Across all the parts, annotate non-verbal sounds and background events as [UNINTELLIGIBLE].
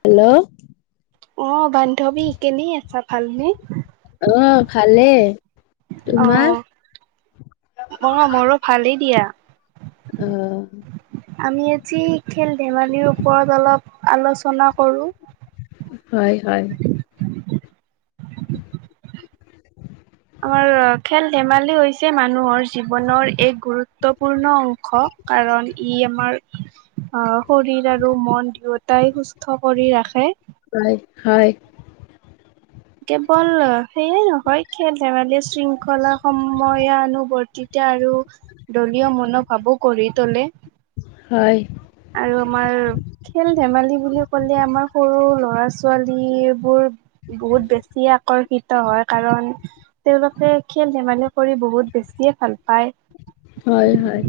Hello অ বান্ধৱী কেনেই আছা ভালনে অহ খালে আহ ম মোৰো ভালেই দিয়া অ আমি আজি খেল ধেমালিৰ ওপৰত অলপ আলোচনা কৰো হয় হয়। আমাৰ খেল ধেমালি হৈছে মানুহৰ জীৱনৰ এক গুৰু ত্বপূৰ্ণ অংশ কাৰণ ই আমাৰ অহ শৰীৰ আৰু মন দুয়োটাই সুস্থ কৰি ৰাখে হয় হয় কেৱল সেইয়াই নহয় খেল ধেমালি শৃংখলা সময়ানুৱৰ্তিতা আৰু দলীয় মনোভাৱো গঢ়ি তোলে হয় আৰু আমাৰ খেল ধেমালি বুলি কলে আমাৰ সৰু ল'ৰা ছোৱালীবোৰ বহুত বেছি আকৰ্ষিত হয় কাৰণ তেওঁলোকে খেল ধেমালি কৰি বহুত বেছিয়ে ভাল পায় হয় হয়।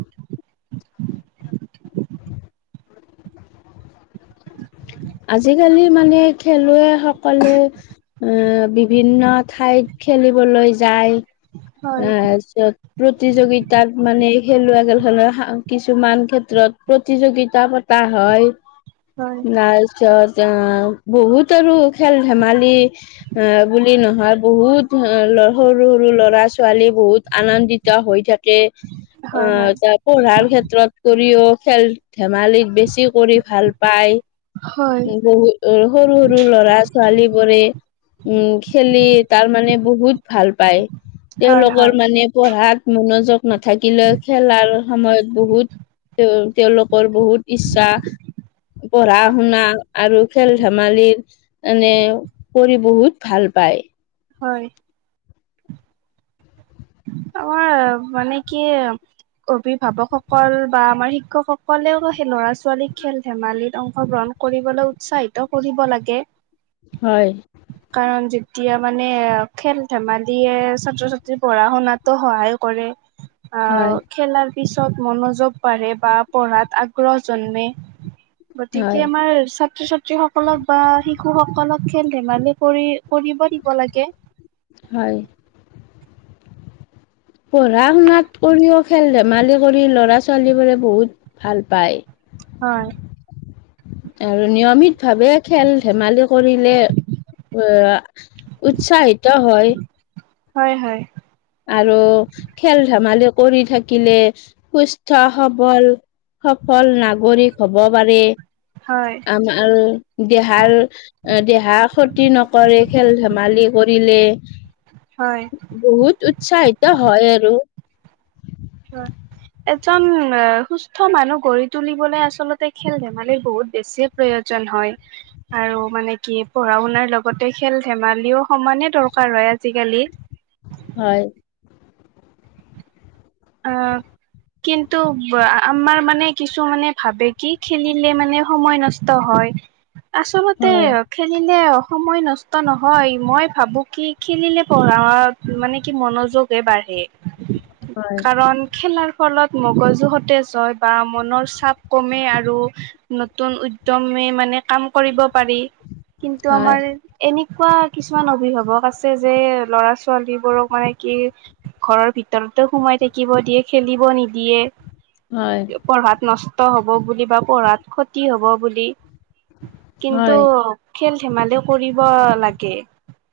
উ আজিকালি মানে খেলুৱৈ সকলে এ বিভিন্ন ঠাইত খেল খেলিবলৈ যায় এ হয় তাছত প্ৰতিযোগিতাত মানে খেলব গ'লে ধৰ কিছুমান ক্ষেত্ৰত প্ৰতিযোগিতা পতা হয় হয়। লাষ্টত যাওঁ বহুত আৰু খেল ধেমালি এ বুলি নহয় বহুত সৰু সৰু ল'ৰা ছোৱালী বহুত আনন্দিত হৈ থাকে। হয় হয় আহ পঢ়াৰ ক্ষেত্ৰত কৰিও খেল ধেমালিত বেছি কৰি ভাল পায়। হয় সৰু সৰু ল'ৰা ছোৱালীবোৰে উম খেলি তাৰ মানে বহুত ভাল পায়। হয় হয় তেওঁলোকৰ মানে পঢ়াত মনোযোগ নাথাকিলেও খেলাৰ সময়ত বহুত তেওঁ তেওঁলোকৰ বহুত ইচ্ছা পঢ়া শুনা আৰু খেল ধেমালি মানে কৰি বহুত ভাল পায়। হয়। আমাৰ মানে কি অভিভাৱকসকল বা আমাৰ শিক্ষকসকলেও সেই ল'ৰা-ছোৱালী খেল ধেমালিত অংশগ্ৰহণ কৰিবলৈ উৎসাহিত কৰিব লাগে। হয় কাৰণ যেতিয়া মানে খেল ধেমালিয়ে ছাত্ৰ ছাত্ৰী পঢ়া-শুনাতো সহায় কৰে আহ হয় খেলাৰ পিছত মনোযোগ বাঢ়ে বা পঢ়াত আগ্ৰহ জন্মে- হয় গতিকে আমাৰ ছাত্ৰ ছাত্ৰী সকলক বা শিশু সকলক খেল-ধেমালি কৰি কৰিব দিব লাগে। হয় পঢ়া-শুনাত কৰিও খেল ধেমালি কৰি ল'ৰা-ছোৱালী বোৰে বহুত ভাল পায়। হয়। আৰু নিয়মিত ভাৱে খেল-ধেমালি কৰিলে উ উৎসাহিত হয়। হয় হয়। আৰু খেল ধেমালি কৰি থাকিলে সুস্থ সবল সফল নাগৰিক হব পাৰে। হয় আম আৰু দেহাৰ দেহা ক্ষতি নকৰে খেল ধেমালি কৰি। কৰিলে হয় বহুত উৎসাহিত হয় আৰু হয়। এজন সুস্থ মানুহ গঢ়ি তুলিবলৈ আচলতে খেল ধেমালি বহুত বেছি প্ৰয়োজন। যিজন হয় আৰু মানে কি পঢ়া শুনাৰ লগতে খেল ধেমালিও সমানে দৰকাৰ হয়। আজিকালি হয়। অহ কিন্তু আমাৰ মানে কিছু মানে ভাবে কি খেলিলে মানে সময় নষ্ট হয়। হয় আচলতে হয় খেলিলে সময় নষ্ট নহয়। মই ভাবোঁ কি খেলিলে পঢ়া মানে কি মনোযোগ হে বাঢ়ে। এই হয় কাৰণ খেলাৰ ফলত মগজুতে জয় বা মনৰ চাপ কমে আৰু নতুন উদ্যমে মানে কাম কৰিব পাৰি কিন্তু হয় আমাৰ এনে এনেকুৱা কিছুমান অভিভাৱক আছে যে ল'ৰা ছোৱালী বোৰক মানে কি ঘৰৰ ভিতৰতো সোমাই থাকিব দিয়ে খেলিব নিদিয়ে হয় পঢ়াত নষ্ট হব বুলি বা পঢ়াত ক্ষতি হব বুলি কিন্তু হয় খেল ধেমালি কৰিব লাগে।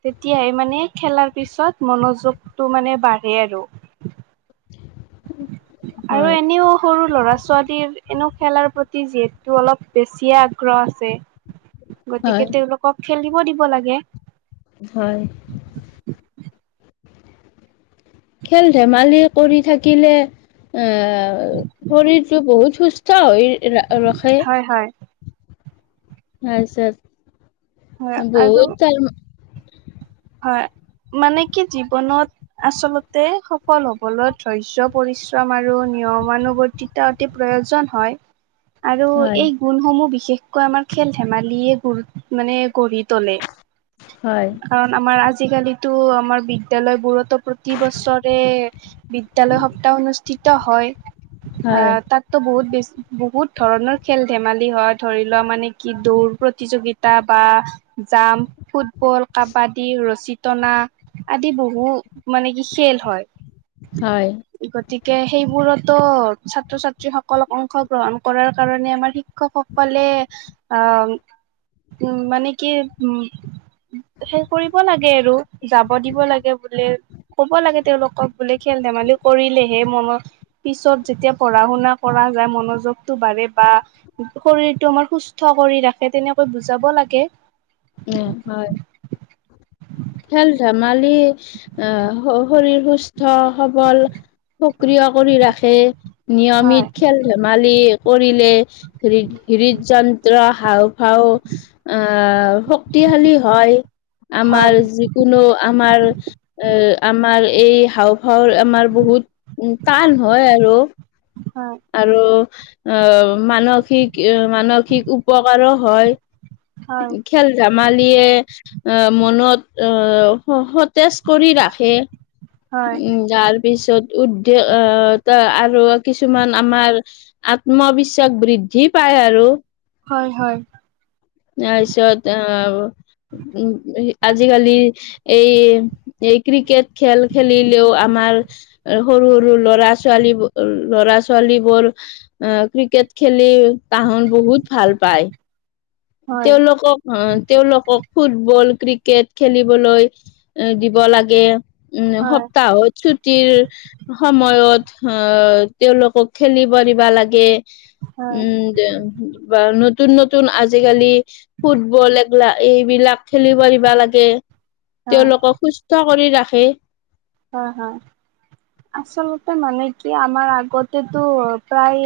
তেতিয়াই মানে খেলাৰ পিছত মনোযোগটো মানে বাঢ়ে আৰু আৰু হয় এনেও সৰু ল'ৰা-ছোৱালীৰ এনেও খেলাৰ প্ৰতি যিহেতু অলপ বেছিয়ে আগ্ৰহ আছে হয় গতিকে তেওঁলোকক খেলিব দিব লাগে। হয়। খেল ধেমালি কৰি থাকিলে- এ শৰীৰটো বহুত সুস্থ হৈ ৰাখে। হয় হয় তাছত হয় আৰু বহুত হয় মানে কি জীৱনত আচলতে সফল হবলৈ ধৰ্য পৰিশ্ৰম আৰু নিয়মানুৱৰ্তিতা অতি প্ৰয়োজন হয় আৰু হয় এই গুণসমূহ বিশেষ বিশেষকৈ আমাৰ খেল ধেমালিয়ে গ মানে গঢ়ি তোলে হয় কাৰণ আমাৰ আজিকালিতো আমাৰ বিদ্যালয়বোৰতো প্ৰতি বছৰে বিদ্যালয় সপ্তাহ অনুষ্ঠিত হয় আ হয় তাত ত বহুত বেছি বহুত ধৰণৰ খেল ধেমালি হয় ধৰি লোৱা মানে কি দৌৰ প্ৰতিযোগিতা বা যাম ফুটবল কাবাডী ৰচী টনা আদি বহু মানে কি খেল হয় হয় গতিকে সেইবোৰত ছাত্ৰ ছাত্ৰীসকলক অংশ গ্ৰহণ কৰাৰ কাৰণে আমাৰ শিক্ষকসকলে অ উম মানে কি উম সে কৰিব লাগে আৰু যাব দিব লাগে বোলে কব লাগে তেওঁলোকক বোলে খেল ধেমালি কৰিলেহে মমাক পিছত যেতিয়া পঢ়া -শুনা কৰা যায় মনোযোগটো বাঢ়ে বা শৰীৰটো আমাৰ সুস্থ কৰি ৰাখে তেনেকৈ বুজাব লাগে উম হয় খেল ধেমালি অ শৰীৰ সুস্থ সবল সক্ৰিয় কৰি ৰাখে হয় নিয়মিত খেল ধেমালি কৰিলে হৃদ হৃদযন্ত্ৰ, হাওঁফাওঁ আ শক্তিশালী হয়, হয় আমাৰ যিকোনো আমাৰ এ আমা আমাৰ এই হাওঁফাওঁৰ আমাৰ বহুত টান হয় আৰু হয় আৰু আ মানসিক মানসিক উপকাৰো হয়। হয় খেল ধেমালিয়ে অ মনত অ সতেজ কৰি ৰাখে হয় উম তাৰ পিছত উদ আ আৰু কিছু মান আমাৰ আত্মবিশ্বাস বৃদ্ধি পায় আৰু। হয় হয় তাৰপিছত আ উম আজিকালি এই এই ক্ৰিকেট খেল খেলিলেও আমাৰ সৰু সৰু ল'ৰা ছোৱালী ল'ৰা -ছোৱালীবোৰ আ ক্ৰিকেট খেলি তাহন বহুত ভাল পায়। হয় তেওঁলোকক তেওঁলোকক ফুটবল ক্ৰিকেট খেলিবলৈ দিব লাগে উম হয় সপ্তাহত ছুটিৰ সময়ত অ তেওঁলোকক খেলিব দিবা লাগে। হয় উম বা নতুন নতুন আজি আজিকালি ফুটবল এগলা এই বিলাক খেলিব দিবা লাগে। হয় তেওঁলোকক সুস্থ কৰি ৰাখে। হয় হয় আচলতে মানে কি আমাৰ আগতেতো প্ৰায়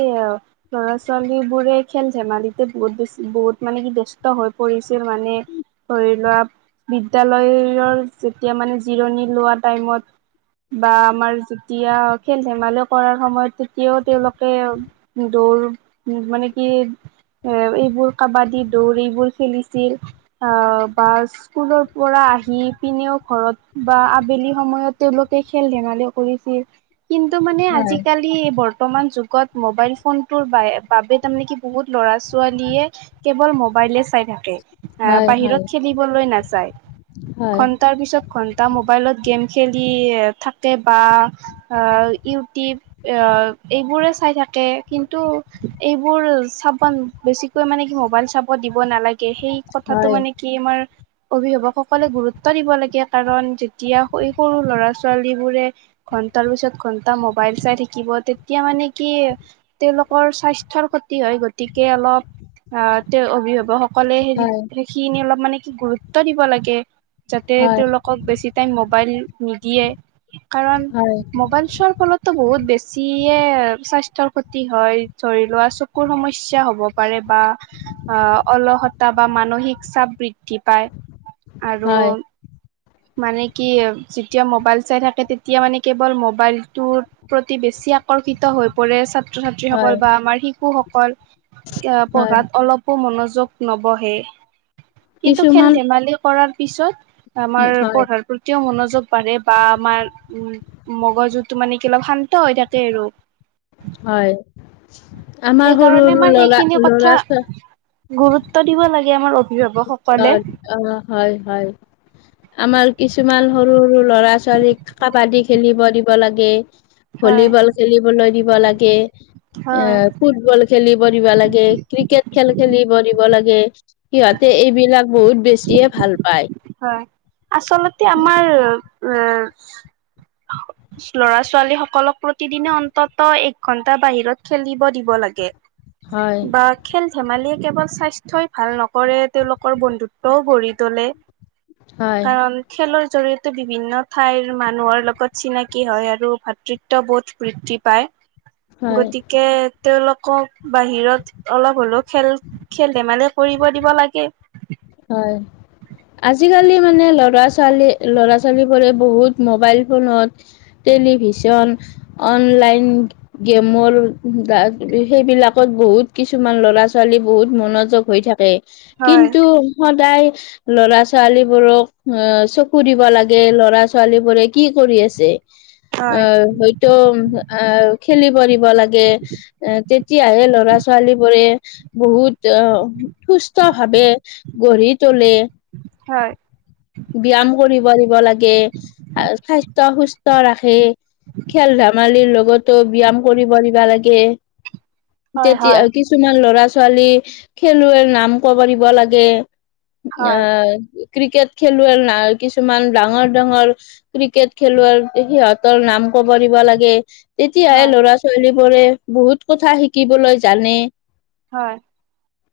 ল'ৰা -ছোৱালী বোৰে খেল ধেমালিতে বহুত বেছি বহুত মানে কি ব্যস্ত হৈ পৰিছে মানে ধৰি লোৱা বিদ্যালয়ৰ যেতিয়া মানে জিৰণি লোৱা টাইমত বা আমাৰ যেতিয়া খেল ধেমালি কৰাৰ সময়ত তেতিয়াও তেওঁলোকে দৌৰ মানে কি এ এইবোৰ কাবাডী দৌৰ এইবোৰ খেলিছিল অ বা স্কুলৰ পৰা আহি পিনেও ঘৰত বা আবেলি সময়ত তেওঁলোকে খেল ধেমালি কৰিছিল কিন্তু মানে আজিকালি বৰ বৰ্তমান যুগত মোবাইল ফোন ৰ বাবে তাৰমানে কি বহুত ল'ৰা ছোৱালীয়ে কেৱল মবাইলে থাকে আ হয় বাহিৰত হয় খেলিবলৈ নাযায় হয় ঘন্টাৰ পিছত ঘন্টা মোবাইলত গেম খেলি থাকে বা ইউটিউব এইবোৰে চাই থাকে। কিন্তু এইবোৰ চাব বেছিকৈ মানে কি মোবাইল চাব দিব নালাগে। সেই কথাটো হয় মানে কি আমাৰ অভিভাৱকসকলে গুৰুত্ব দিব লাগে। কাৰণ যেতিয়া সৰু সৰু ল'ৰা-ছোৱালী বোৰে ঘন্টাৰ পিছত ঘন্টা মোবাইল চাই থাকিব তেতিয়া মানে কি এ তেওঁলোকৰ স্বাস্থ্যৰ ক্ষতি হয়। গতিকে অলপ আহ তেওঁ অভিভাৱকসকলে হে হয় সেইখিনি অলপ মানে কি গুৰুত্ব দিব লাগে। যাতে হয় তেওঁলোকক বেছি টাইম ম মবাইল নিদিয়ে কাৰণ হয় মোবাইল চোৱাৰ ফলতো বহুত বেছি যিয়ে স্বাস্থ্যৰ ক্ষতি হয় ধৰি লোৱা চকুৰ সমস্যা হব পাৰে। বা আহ, অলহতা বা মানসিক চাপ বৃদ্ধি পায়। আৰু হয় মানে কি যেতিয়া মোবাইল চাই থাকে, তেতিয়া মানে কেৱল মোবাইলটোত প্ৰতি বেছি আকৰ্ষিত হৈ পৰে ছাত্ৰ ছাত্ৰীসকল হয় বা আমাৰ শিশুসকল। অহ, হয় পঢ়াত অলপো মনোযোগ নবহে। কিন্তু খেল কিছুমান ধেমালি কৰাৰ পিছত আমাৰ হয় পঢ়াৰ প্ৰতি কেতিয়াও মনোযোগ বাঢ়ে বা আমাৰ উ মগজুটো মানে কি অলপ শান্ত হৈ থাকে আৰু হয়, আমাৰ সেইকাৰণে সৰু-সৰু আমাৰ লৰা সেইখিনি কথা ল'ৰা ছোৱালী গুৰুত্ব দিব লাগে। আমাৰ অভিভাৱকসকলে অ হয় হয়। আমাৰ কিছুমান সৰু-সৰু ল'ৰা ছোৱালীক কাবাডী খেলিব দিব লাগে। হয় ভলীবল খেলিবলৈ দিব লাগে, এ হয় ফুটবল খেলি ব দিব লাগে। ক্ৰিকেট খেল - খেলি বঢ়িব লাগে। সিহতে এইবিলাক বহুত বেছিয়ে ভাল। পায়। হয় আচলতে আমাৰ উম ল'ৰা-ছোৱালী সকলক প্ৰতিদিনে অন্তত এক ঘন্টা বাহিৰত খেলিব দিব লাগে। হয়, বা খেল ধেমালি কেৱল স্বাস্থ্য ভাল নকৰে তেওলোকৰ বন্ধুত্বও গঢ়ি তোলে। হয়, কাৰণ খেলৰ জৰি়য়তে বিভিন্ন ঠাইৰ মানুহৰ লগত চিনাকী হয়, আৰু ভাতৃত্ব বোধ বৃদ্ধি পায়। হয়, গতিকে তেওঁলোকক বাহিৰত অলপ হলেও খেল - খেল ধেমালি কৰিব দিব লাগে। হয়। আজিকালি মানে ল'ৰা-ছোৱালী ল'ৰা ছোৱালীবোৰে বহুত মোবাইল ফোনত টেলিভিশন অনলাইন গেমৰ সেইবিলাকত বহুত বহুত কিছুমান ল'ৰা-ছোৱালী বহুত মনোযোগ হৈ থাকে হয় কিন্তু সদায় লৰা-ছোৱালীবোৰক চকু দিব লাগে। লৰা-ছোৱালী বোৰে কি কৰি কৰি আছে। [UNINTELLIGIBLE] অ, হয়তো আহ খেলি পৰিব লাগে এ তেতিয়াহে ল'ৰা-ছোৱালী ছোৱালীবোৰে বহুত অহ সুস্থ ভাৱে গঢ়ি তোলে হয়। ব্যায়াম কৰিব দিব লাগে, স্বাস্থ্য সুস্থ ৰাখে। খেল ধেমালীৰ তো ব্যায়াম কৰিব লিবা লাগে হয় তেতিয়া হয় কিছুমান ল'ৰা ছোৱালী ছোৱালী খেলুৱৈৰ নাম কব দিব লাগে অ হয় ক্ৰিকেট খেলুৱৈৰ না কিছুমান ডাঙৰ-ডাঙৰ ক্ৰিকেট খেলুৱৈৰ সিহঁতৰ নাম কাম ক লাগে তেতিয়াহে হয় ল'ৰা ছোৱালী বোৰে বহুত কথা শিকিবলৈ জানে। হয়,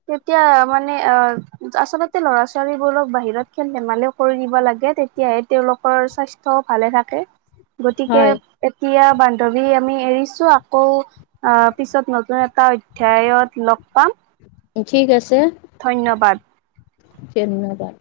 তেতিয়া মানে অ, আচলতে ল'ৰা ছোৱালীবোৰক বাহিৰত খেল ধেমালি কৰি দিব লাগে তেতিয়াহে তেওলোকৰ স্বাস্থ্য ভালে থাকে গতিকে হয় এতিয়া বান্ধৱী আমি এৰিছো আকৌ আহ পিছত নতুন টা অধ্যায়ত লগ পাম। ঠিক আছে। ধন্যবাদ জন্নদাৰ